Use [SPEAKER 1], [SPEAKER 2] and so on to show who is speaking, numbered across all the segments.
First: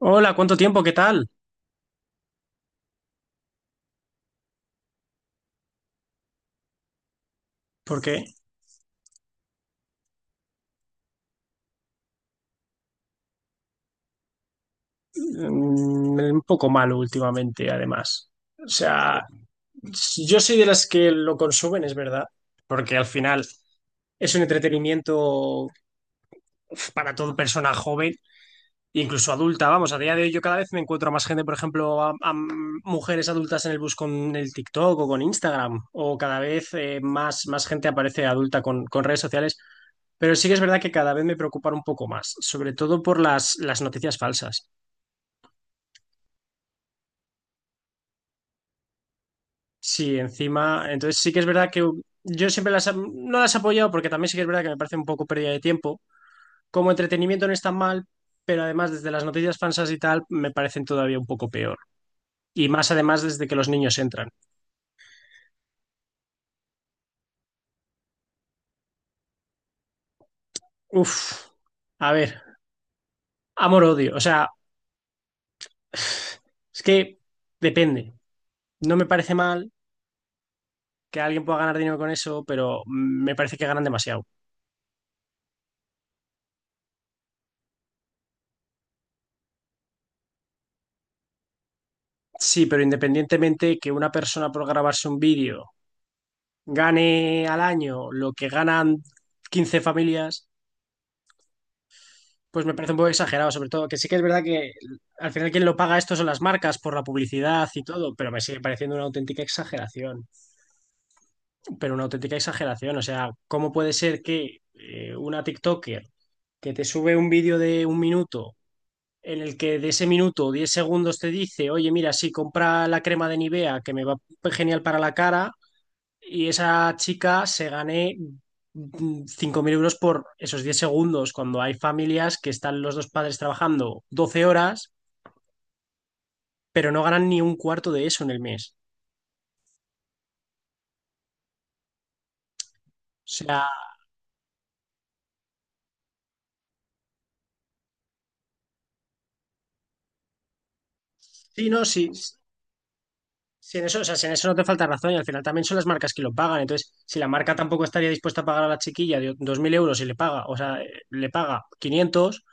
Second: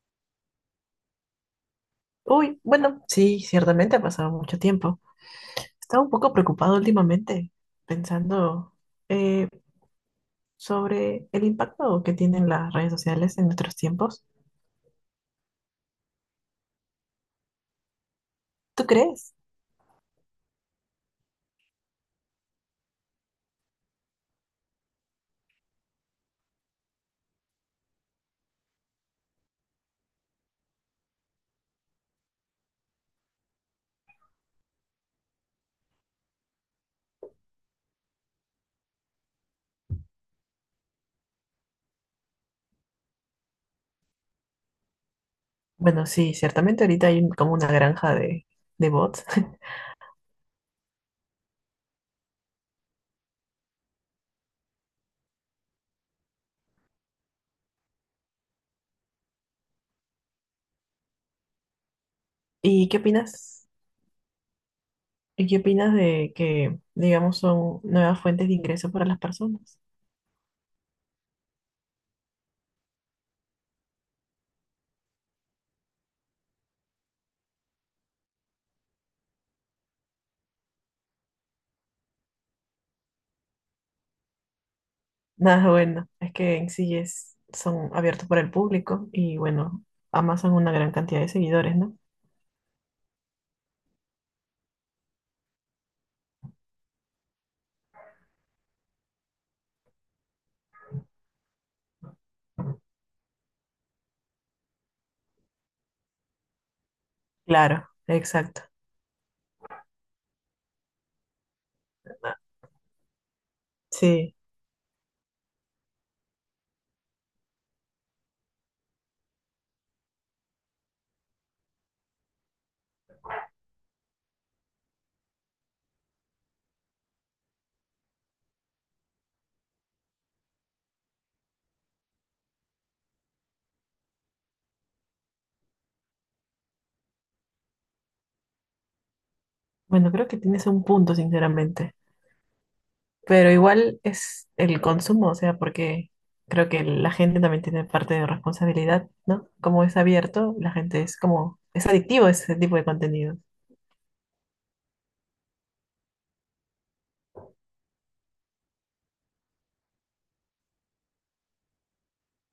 [SPEAKER 1] Hola, ¿cuánto tiempo? ¿Qué tal?
[SPEAKER 2] Uy, bueno, sí, ciertamente ha pasado mucho tiempo. Estaba un poco preocupado últimamente,
[SPEAKER 1] Porque
[SPEAKER 2] pensando eh, sobre el impacto que tienen las redes sociales en nuestros tiempos.
[SPEAKER 1] un poco malo últimamente, además. O
[SPEAKER 2] ¿Tú
[SPEAKER 1] sea,
[SPEAKER 2] crees?
[SPEAKER 1] si yo soy de las que lo consumen, es verdad, porque al final es un entretenimiento uf, para toda persona joven, incluso adulta. Vamos, a día de hoy yo cada vez me encuentro a más gente, por ejemplo, a mujeres adultas en el bus con el TikTok o con Instagram, o cada vez más gente aparece adulta con redes sociales. Pero sí que es verdad que cada vez me preocupan un poco más, sobre todo por las noticias falsas.
[SPEAKER 2] Bueno, sí, ciertamente ahorita hay como una granja de bots.
[SPEAKER 1] Sí, encima, entonces sí que es verdad que yo siempre las, no las he apoyado porque también sí que es verdad que me parece un poco pérdida de tiempo. Como entretenimiento no es tan mal, pero además desde las noticias falsas y tal me parecen todavía un poco peor. Y
[SPEAKER 2] ¿Y
[SPEAKER 1] más
[SPEAKER 2] qué
[SPEAKER 1] además desde que
[SPEAKER 2] opinas?
[SPEAKER 1] los niños entran.
[SPEAKER 2] ¿Y qué opinas de que, digamos, son nuevas fuentes de ingreso para las personas?
[SPEAKER 1] Uf, a ver, amor-odio. O sea, es que depende. No me parece mal que alguien pueda ganar dinero con eso, pero me parece que ganan demasiado.
[SPEAKER 2] Nada bueno, es que en sí es, son abiertos para el público y bueno, amasan una gran cantidad de seguidores, ¿no?
[SPEAKER 1] Sí, pero independientemente que una persona por grabarse un vídeo gane al año lo que ganan 15 familias, pues me parece un poco exagerado, sobre todo que sí que es verdad que al final quien lo paga esto son las marcas por la publicidad y
[SPEAKER 2] Claro,
[SPEAKER 1] todo, pero me sigue
[SPEAKER 2] exacto.
[SPEAKER 1] pareciendo una auténtica exageración, pero una auténtica exageración, o sea, ¿cómo puede ser
[SPEAKER 2] Sí,
[SPEAKER 1] que una TikToker que te sube un vídeo de un minuto en el que de ese minuto 10 segundos te dice, oye, mira, sí, compra la crema de Nivea que me va genial para la cara, y esa chica se gane 5.000 euros por esos 10 segundos, cuando hay familias que están los dos padres trabajando 12 horas, pero no ganan ni un cuarto de eso en el mes?
[SPEAKER 2] bueno, creo que tienes un punto, sinceramente.
[SPEAKER 1] O
[SPEAKER 2] Pero
[SPEAKER 1] sea,
[SPEAKER 2] igual es el consumo, o sea, porque creo que la gente también tiene parte de responsabilidad, ¿no? Como es abierto, la gente es como,
[SPEAKER 1] sí, no,
[SPEAKER 2] es
[SPEAKER 1] sí,
[SPEAKER 2] adictivo ese tipo de contenido.
[SPEAKER 1] sí, en eso, o sea, si en eso no te falta razón y al final también son las marcas que lo pagan. Entonces, si la marca tampoco estaría dispuesta a pagar a la chiquilla de 2.000 euros y le paga, o sea, le paga 500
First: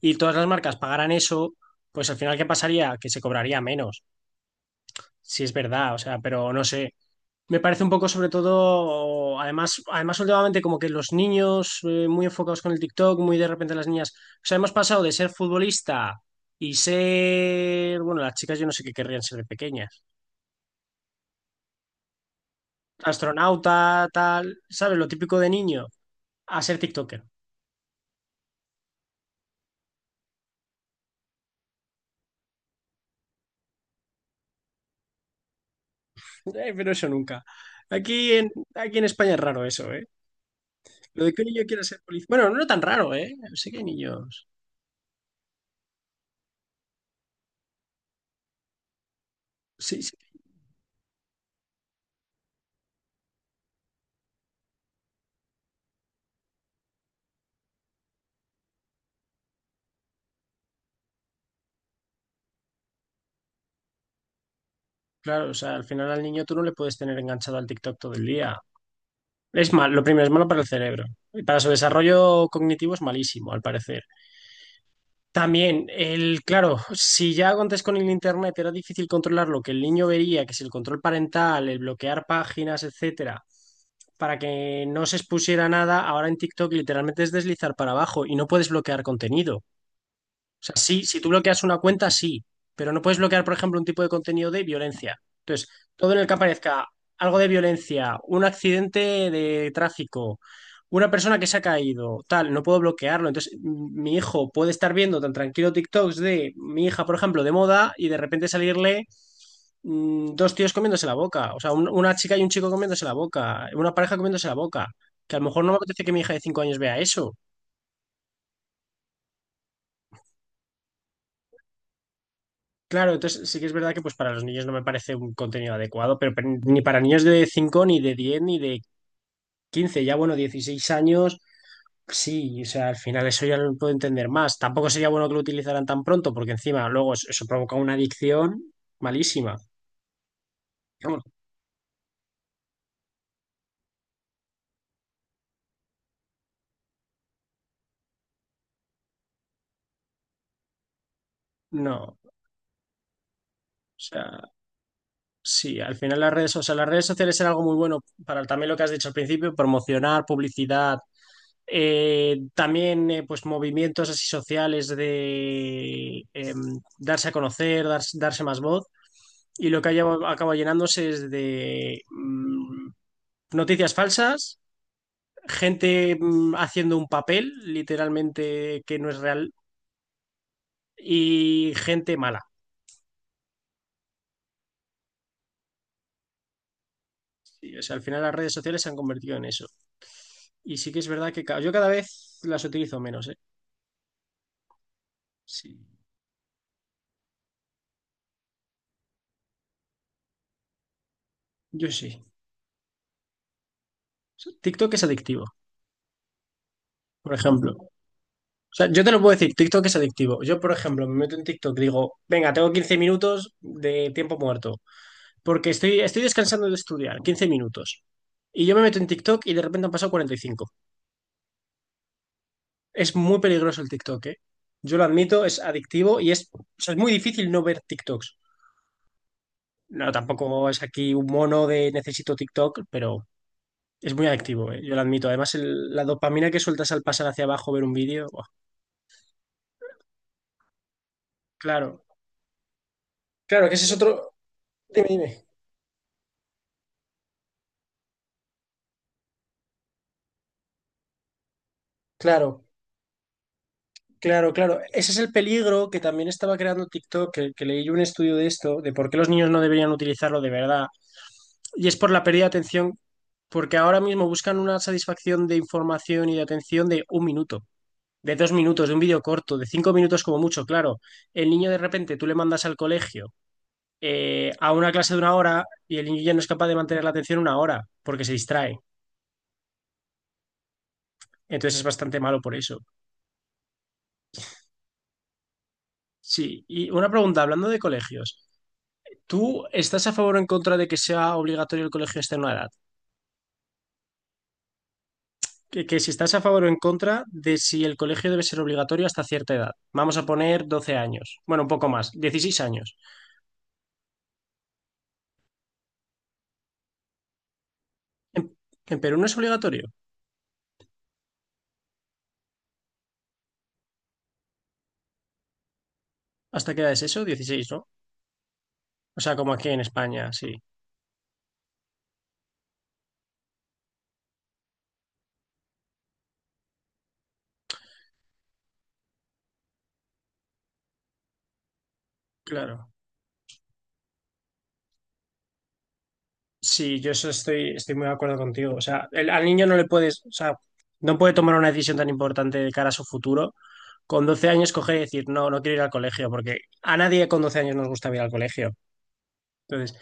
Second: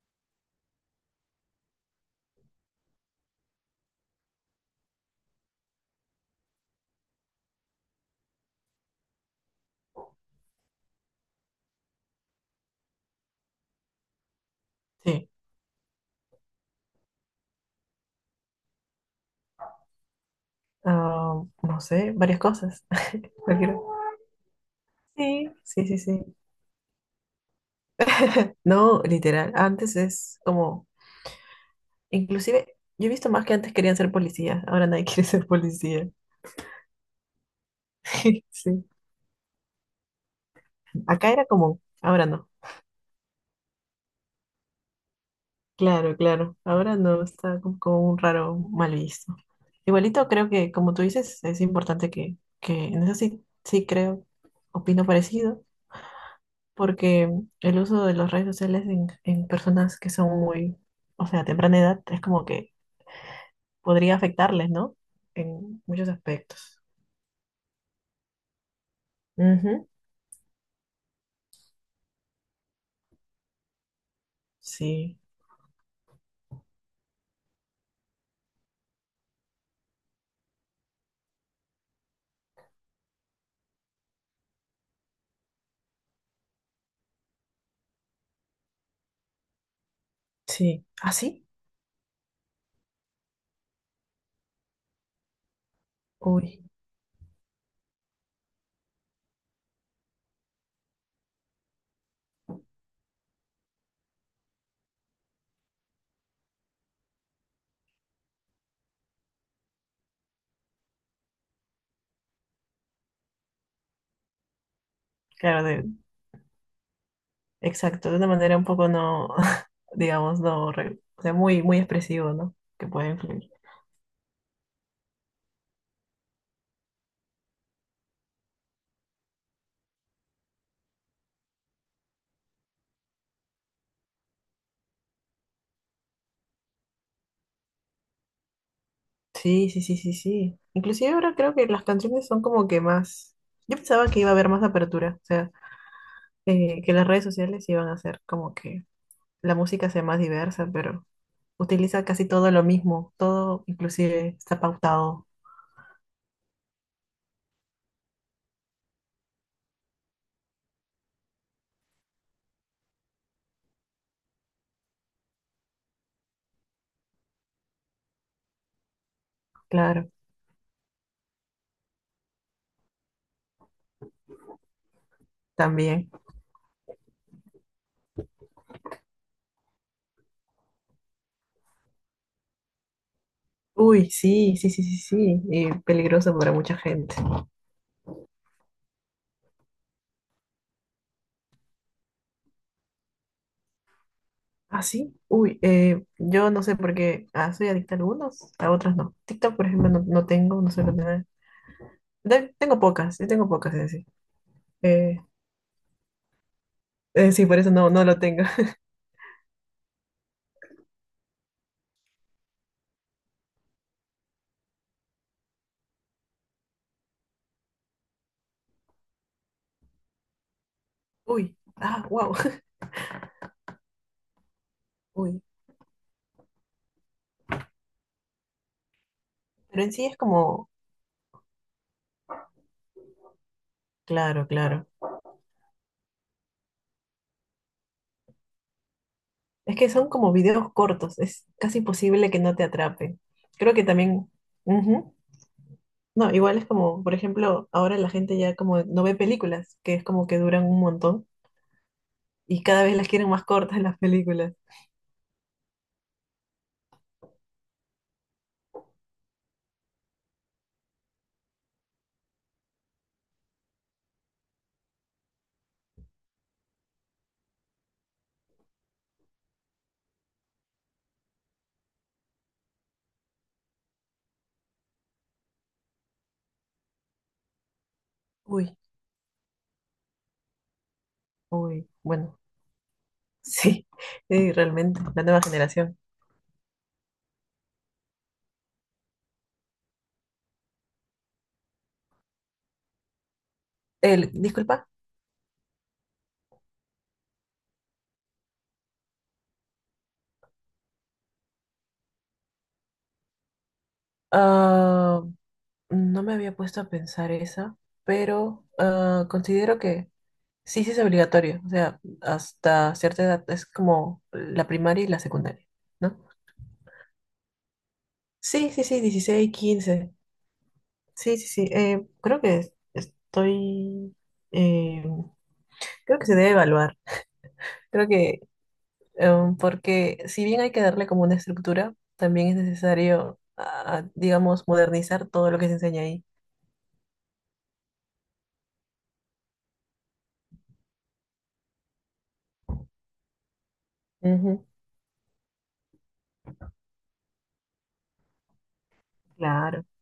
[SPEAKER 1] y todas las marcas pagaran eso, pues al final, ¿qué pasaría? Que se cobraría menos, si es verdad, o sea, pero no sé. Me parece un poco sobre todo, además, además últimamente como que los niños muy enfocados con el TikTok, muy de repente las niñas, o sea, hemos pasado de
[SPEAKER 2] Sí.
[SPEAKER 1] ser futbolista y ser, bueno, las chicas yo no sé qué querrían ser de pequeñas,
[SPEAKER 2] Ah, no sé, varias cosas. Cualquier-
[SPEAKER 1] astronauta, tal, ¿sabes? Lo típico de
[SPEAKER 2] Sí,
[SPEAKER 1] niño,
[SPEAKER 2] sí, sí, sí.
[SPEAKER 1] a ser TikToker.
[SPEAKER 2] No, literal. Antes es como, inclusive, yo he visto más que antes querían ser policías, ahora nadie quiere ser policía.
[SPEAKER 1] Pero eso nunca. Aquí en,
[SPEAKER 2] Sí.
[SPEAKER 1] aquí en España es raro eso, ¿eh? Lo
[SPEAKER 2] Acá
[SPEAKER 1] de que
[SPEAKER 2] era
[SPEAKER 1] un niño
[SPEAKER 2] como,
[SPEAKER 1] quiera ser
[SPEAKER 2] ahora
[SPEAKER 1] policía. Bueno,
[SPEAKER 2] no.
[SPEAKER 1] no tan raro, ¿eh? Sí que hay niños.
[SPEAKER 2] Claro, claro. Ahora no, está como, como un raro mal visto.
[SPEAKER 1] Sí, sí.
[SPEAKER 2] Igualito creo que, como tú dices, es importante que en eso sí, sí creo, opino parecido, porque el uso de las redes sociales en personas que son muy, o sea, a temprana edad, es como que podría afectarles, ¿no?
[SPEAKER 1] Claro, o sea,
[SPEAKER 2] En
[SPEAKER 1] al
[SPEAKER 2] muchos
[SPEAKER 1] final al niño tú no le
[SPEAKER 2] aspectos.
[SPEAKER 1] puedes tener enganchado al TikTok todo el día. Es
[SPEAKER 2] Ujú,
[SPEAKER 1] mal, lo primero es malo para el cerebro. Y para su desarrollo cognitivo es malísimo, al parecer.
[SPEAKER 2] sí,
[SPEAKER 1] También, claro, si ya antes con el internet era difícil controlar lo que el niño vería, que si el control parental, el bloquear páginas, etcétera, para que no se expusiera nada, ahora en TikTok literalmente es deslizar para abajo y no puedes bloquear contenido. O sea,
[SPEAKER 2] sí.
[SPEAKER 1] sí,
[SPEAKER 2] ¿Ah,
[SPEAKER 1] si tú
[SPEAKER 2] sí?
[SPEAKER 1] bloqueas una cuenta, sí, pero no puedes bloquear, por ejemplo, un tipo de contenido de violencia. Entonces, todo en el que
[SPEAKER 2] Uy,
[SPEAKER 1] aparezca algo de violencia, un accidente de tráfico, una persona que se ha caído, tal, no puedo bloquearlo. Entonces, mi hijo puede estar viendo tan tranquilo TikToks de mi hija, por ejemplo, de moda y de repente salirle dos tíos comiéndose la boca, o sea, una chica y un chico comiéndose la boca, una pareja comiéndose la boca, que a lo
[SPEAKER 2] claro,
[SPEAKER 1] mejor no me
[SPEAKER 2] de,
[SPEAKER 1] apetece que mi hija de 5 años vea eso.
[SPEAKER 2] exacto, de una manera un poco no, digamos, no, re- o sea, muy, muy expresivo, ¿no? Que puede
[SPEAKER 1] Claro, entonces
[SPEAKER 2] influir.
[SPEAKER 1] sí que es verdad que pues para los niños no me parece un contenido adecuado, pero ni para niños de 5, ni de 10, ni de 15, ya bueno, 16 años, sí, o sea, al final eso ya lo puedo entender más. Tampoco sería bueno que lo utilizaran tan pronto, porque encima luego eso provoca una adicción malísima.
[SPEAKER 2] Sí, sí, sí, sí, sí. Inclusive
[SPEAKER 1] Vamos,
[SPEAKER 2] ahora creo que las canciones son como que más... Yo pensaba que iba a haber más apertura, o sea, que las redes sociales iban a hacer como que la música sea más diversa, pero
[SPEAKER 1] no,
[SPEAKER 2] utiliza casi
[SPEAKER 1] o
[SPEAKER 2] todo lo mismo, todo inclusive
[SPEAKER 1] sea,
[SPEAKER 2] está pautado,
[SPEAKER 1] sí, al final las redes, o sea, las redes sociales eran algo muy bueno para también lo que has dicho al principio, promocionar, publicidad, también pues movimientos así sociales de darse a conocer, darse más voz. Y lo que
[SPEAKER 2] claro,
[SPEAKER 1] acaba llenándose es de noticias falsas,
[SPEAKER 2] también.
[SPEAKER 1] gente haciendo un papel literalmente que no es real y gente mala.
[SPEAKER 2] Uy, sí, sí, sí, sí, sí, y peligroso para mucha gente.
[SPEAKER 1] O sea, al final las redes sociales se han convertido en eso. Y sí que es verdad que yo cada vez las utilizo menos, ¿eh?
[SPEAKER 2] Ah, sí, uy,
[SPEAKER 1] Sí,
[SPEAKER 2] yo no sé por qué, ah, soy adicta a algunos, a otros no. TikTok, por ejemplo, no, no tengo, no suelo tener.
[SPEAKER 1] yo sí.
[SPEAKER 2] De- Tengo pocas, yo tengo pocas, es decir.
[SPEAKER 1] TikTok es adictivo, por
[SPEAKER 2] Sí, por eso
[SPEAKER 1] ejemplo.
[SPEAKER 2] no,
[SPEAKER 1] O
[SPEAKER 2] no lo tengo.
[SPEAKER 1] sea, yo te lo puedo decir, TikTok es adictivo. Yo, por ejemplo, me meto en TikTok y digo, venga, tengo 15 minutos de tiempo muerto, porque estoy descansando de estudiar, 15 minutos. Y yo me meto en TikTok y de repente han pasado 45.
[SPEAKER 2] Uy, ah, wow.
[SPEAKER 1] Es muy peligroso el TikTok, ¿eh? Yo lo
[SPEAKER 2] Uy,
[SPEAKER 1] admito, es adictivo y es, o sea, es muy difícil no ver TikToks.
[SPEAKER 2] pero en sí
[SPEAKER 1] No,
[SPEAKER 2] es
[SPEAKER 1] tampoco
[SPEAKER 2] como,
[SPEAKER 1] es aquí un mono de necesito TikTok, pero es muy
[SPEAKER 2] claro,
[SPEAKER 1] adictivo, ¿eh?
[SPEAKER 2] claro.
[SPEAKER 1] Yo lo admito. Además, la dopamina que sueltas al pasar hacia abajo, ver un vídeo, ¡buah!
[SPEAKER 2] Es que son como videos cortos, es casi
[SPEAKER 1] Claro.
[SPEAKER 2] imposible que no te atrapen.
[SPEAKER 1] Claro,
[SPEAKER 2] Creo
[SPEAKER 1] que
[SPEAKER 2] que
[SPEAKER 1] ese es
[SPEAKER 2] también,
[SPEAKER 1] otro... Dime,
[SPEAKER 2] ujú.
[SPEAKER 1] dime.
[SPEAKER 2] No, igual es como, por ejemplo, ahora la gente ya como no ve películas, que es como que duran un montón y
[SPEAKER 1] Claro.
[SPEAKER 2] cada vez las quieren más cortas las
[SPEAKER 1] Claro,
[SPEAKER 2] películas.
[SPEAKER 1] claro. Ese es el peligro que también estaba creando TikTok, que leí yo un estudio de esto, de por qué los niños no deberían utilizarlo de verdad. Y es por la pérdida de atención, porque ahora mismo buscan una satisfacción de información y de atención de un minuto, de 2 minutos, de un vídeo corto, de 5 minutos como mucho, claro. El niño de repente tú le mandas al colegio a una clase de una hora y el niño ya no es capaz de mantener la atención una hora porque se
[SPEAKER 2] Uy,
[SPEAKER 1] distrae. Entonces es
[SPEAKER 2] uy,
[SPEAKER 1] bastante
[SPEAKER 2] bueno,
[SPEAKER 1] malo por eso.
[SPEAKER 2] sí, sí, realmente, la nueva generación.
[SPEAKER 1] Sí, y una pregunta, hablando de colegios. ¿Tú estás a favor o en contra de que sea obligatorio el colegio hasta una edad?
[SPEAKER 2] El, disculpa,
[SPEAKER 1] Que si estás a favor o en contra de si el colegio debe ser obligatorio hasta cierta edad. Vamos a poner 12 años. Bueno, un poco más, 16 años.
[SPEAKER 2] ah, no me había puesto a pensar esa,
[SPEAKER 1] En,
[SPEAKER 2] pero
[SPEAKER 1] en Perú no
[SPEAKER 2] ah,
[SPEAKER 1] es
[SPEAKER 2] considero
[SPEAKER 1] obligatorio.
[SPEAKER 2] que sí, sí es obligatorio. O sea, hasta cierta edad es como la primaria y la secundaria, ¿no?
[SPEAKER 1] ¿Hasta qué edad es eso? 16, ¿no?
[SPEAKER 2] Sí, sí, sí,
[SPEAKER 1] O sea,
[SPEAKER 2] 16
[SPEAKER 1] como aquí en
[SPEAKER 2] 15.
[SPEAKER 1] España, sí,
[SPEAKER 2] Sí, sí, sí. Creo que es- estoy... eh, creo que se debe evaluar. Creo que porque si bien hay que darle como una estructura, también es
[SPEAKER 1] claro.
[SPEAKER 2] necesario, ah, digamos, modernizar todo lo que se enseña ahí.
[SPEAKER 1] Sí, yo eso estoy muy de acuerdo contigo. O sea, al niño no le puedes, o sea, no puede tomar una decisión tan importante de cara a su futuro. Con 12
[SPEAKER 2] Ujú,
[SPEAKER 1] años coger y decir, no, no quiero ir al colegio, porque a nadie con 12 años nos gusta ir al colegio.
[SPEAKER 2] claro.
[SPEAKER 1] Entonces,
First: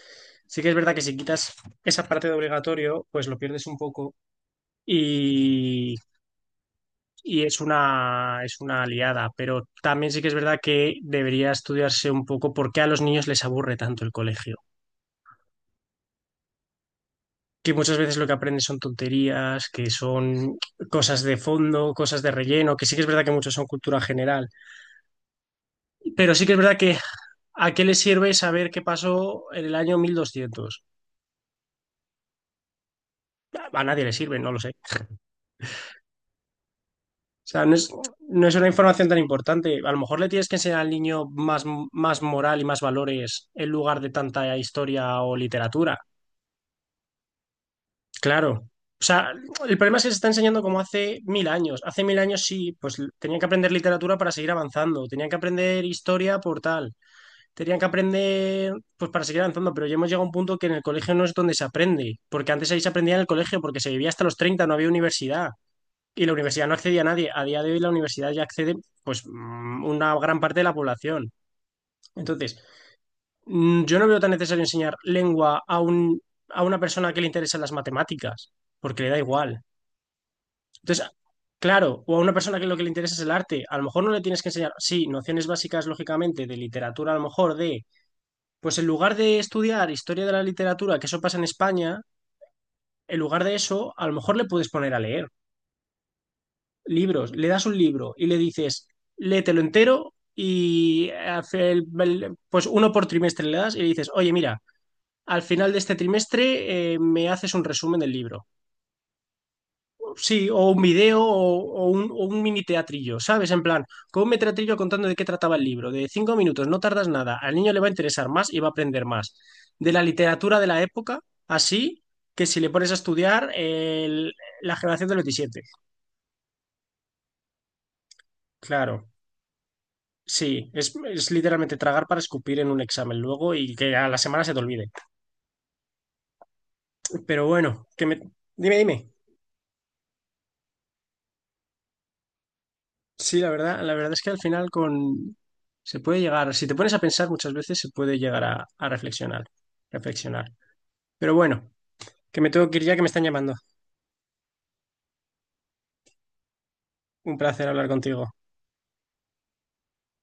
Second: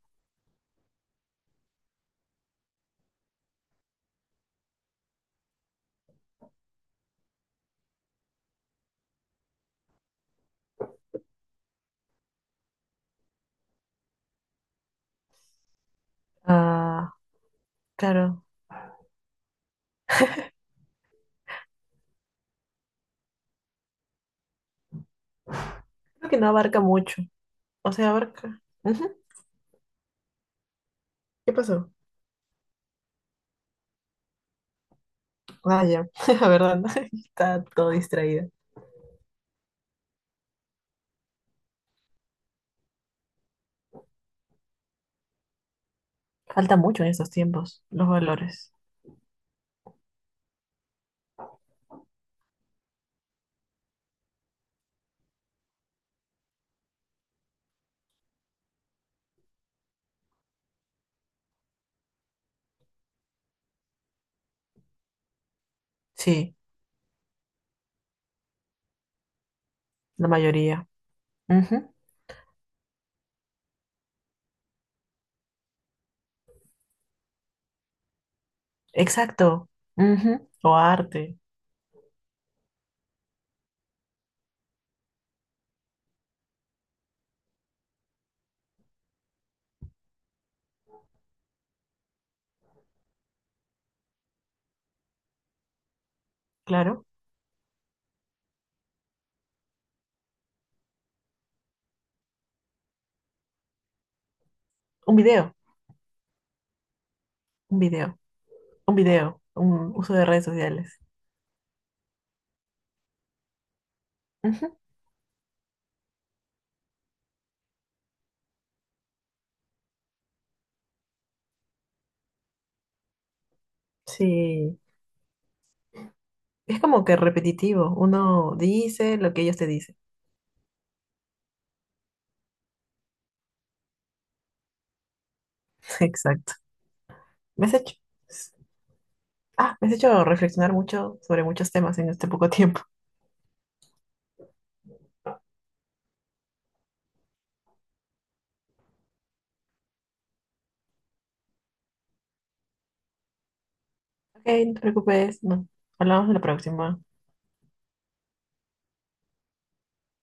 [SPEAKER 1] sí que es verdad que si quitas esa parte de obligatorio, pues lo pierdes un poco y, y es una liada. Pero también sí que es verdad que debería estudiarse un poco por qué a los niños les aburre tanto el colegio.
[SPEAKER 2] Ah,
[SPEAKER 1] Que muchas veces lo que
[SPEAKER 2] claro.
[SPEAKER 1] aprendes son tonterías, que son cosas de fondo, cosas de relleno, que sí que es verdad que muchos son cultura general.
[SPEAKER 2] Creo
[SPEAKER 1] Pero
[SPEAKER 2] que
[SPEAKER 1] sí
[SPEAKER 2] no
[SPEAKER 1] que es verdad
[SPEAKER 2] abarca
[SPEAKER 1] que,
[SPEAKER 2] mucho.
[SPEAKER 1] ¿a qué
[SPEAKER 2] O
[SPEAKER 1] le
[SPEAKER 2] sea,
[SPEAKER 1] sirve
[SPEAKER 2] abarca.
[SPEAKER 1] saber qué
[SPEAKER 2] Ujú.
[SPEAKER 1] pasó en el año 1200?
[SPEAKER 2] ¿Qué pasó?
[SPEAKER 1] A nadie le sirve, no lo sé.
[SPEAKER 2] Ah, ya. La verdad, ¿no?
[SPEAKER 1] O
[SPEAKER 2] Está
[SPEAKER 1] sea, no es,
[SPEAKER 2] todo
[SPEAKER 1] no
[SPEAKER 2] distraída.
[SPEAKER 1] es una información tan importante. A lo mejor le tienes que enseñar al niño más, moral y más valores en lugar de tanta historia o literatura.
[SPEAKER 2] Falta mucho en estos tiempos, los
[SPEAKER 1] Claro.
[SPEAKER 2] valores.
[SPEAKER 1] O sea, el problema es que se está enseñando como hace mil años. Hace mil años sí, pues tenían que aprender literatura para seguir avanzando, tenían que aprender historia por tal, tenían que aprender pues para seguir avanzando, pero ya hemos llegado a un punto que en el colegio no es donde se aprende, porque antes ahí se aprendía en el colegio, porque se vivía hasta los 30, no había universidad. Y la
[SPEAKER 2] Sí,
[SPEAKER 1] universidad no accedía a nadie. A día de hoy la universidad ya accede, pues, una
[SPEAKER 2] la
[SPEAKER 1] gran parte de la
[SPEAKER 2] mayoría.
[SPEAKER 1] población.
[SPEAKER 2] Ujú.
[SPEAKER 1] Entonces, yo no veo tan necesario enseñar lengua a un, a una persona que le interesan las matemáticas, porque le da igual.
[SPEAKER 2] Exacto. Ujú. O
[SPEAKER 1] Entonces,
[SPEAKER 2] arte,
[SPEAKER 1] claro, o a una persona que lo que le interesa es el arte, a lo mejor no le tienes que enseñar, sí, nociones básicas, lógicamente, de literatura, a lo mejor de, pues en lugar de estudiar historia de la literatura, que eso pasa en España, en lugar de eso, a lo mejor le puedes poner a leer.
[SPEAKER 2] claro.
[SPEAKER 1] Libros, le das un libro y le dices, léetelo entero y hace pues uno por trimestre le das y le dices, oye, mira,
[SPEAKER 2] Un
[SPEAKER 1] al
[SPEAKER 2] video,
[SPEAKER 1] final de este trimestre me haces un
[SPEAKER 2] un
[SPEAKER 1] resumen del
[SPEAKER 2] video,
[SPEAKER 1] libro.
[SPEAKER 2] un video, un uso de redes
[SPEAKER 1] Sí, o un
[SPEAKER 2] sociales.
[SPEAKER 1] video o, o un mini teatrillo, ¿sabes? En plan, con un mini teatrillo
[SPEAKER 2] Ujú.
[SPEAKER 1] contando de qué trataba el libro, de 5 minutos, no tardas nada, al niño le va a interesar más y va a aprender más. De la literatura de la época, así que si le pones a estudiar la
[SPEAKER 2] Sí,
[SPEAKER 1] generación del 27.
[SPEAKER 2] es como que repetitivo. Uno
[SPEAKER 1] Claro.
[SPEAKER 2] dice lo que ellos te dicen.
[SPEAKER 1] Sí, es literalmente tragar para escupir en un examen luego y que a la semana se te olvide.
[SPEAKER 2] Exacto.
[SPEAKER 1] Pero
[SPEAKER 2] ¿Me has
[SPEAKER 1] bueno,
[SPEAKER 2] hecho?
[SPEAKER 1] que me... Dime, dime.
[SPEAKER 2] Ah, me has hecho reflexionar mucho sobre muchos temas en este poco tiempo.
[SPEAKER 1] Sí, la verdad es que al final con... Se puede llegar, si te pones a pensar muchas veces, se puede llegar a reflexionar, reflexionar. Pero bueno, que me tengo que ir ya que me están llamando.
[SPEAKER 2] Ok, no te preocupes, no. Hablamos en la próxima.
[SPEAKER 1] Un placer hablar contigo.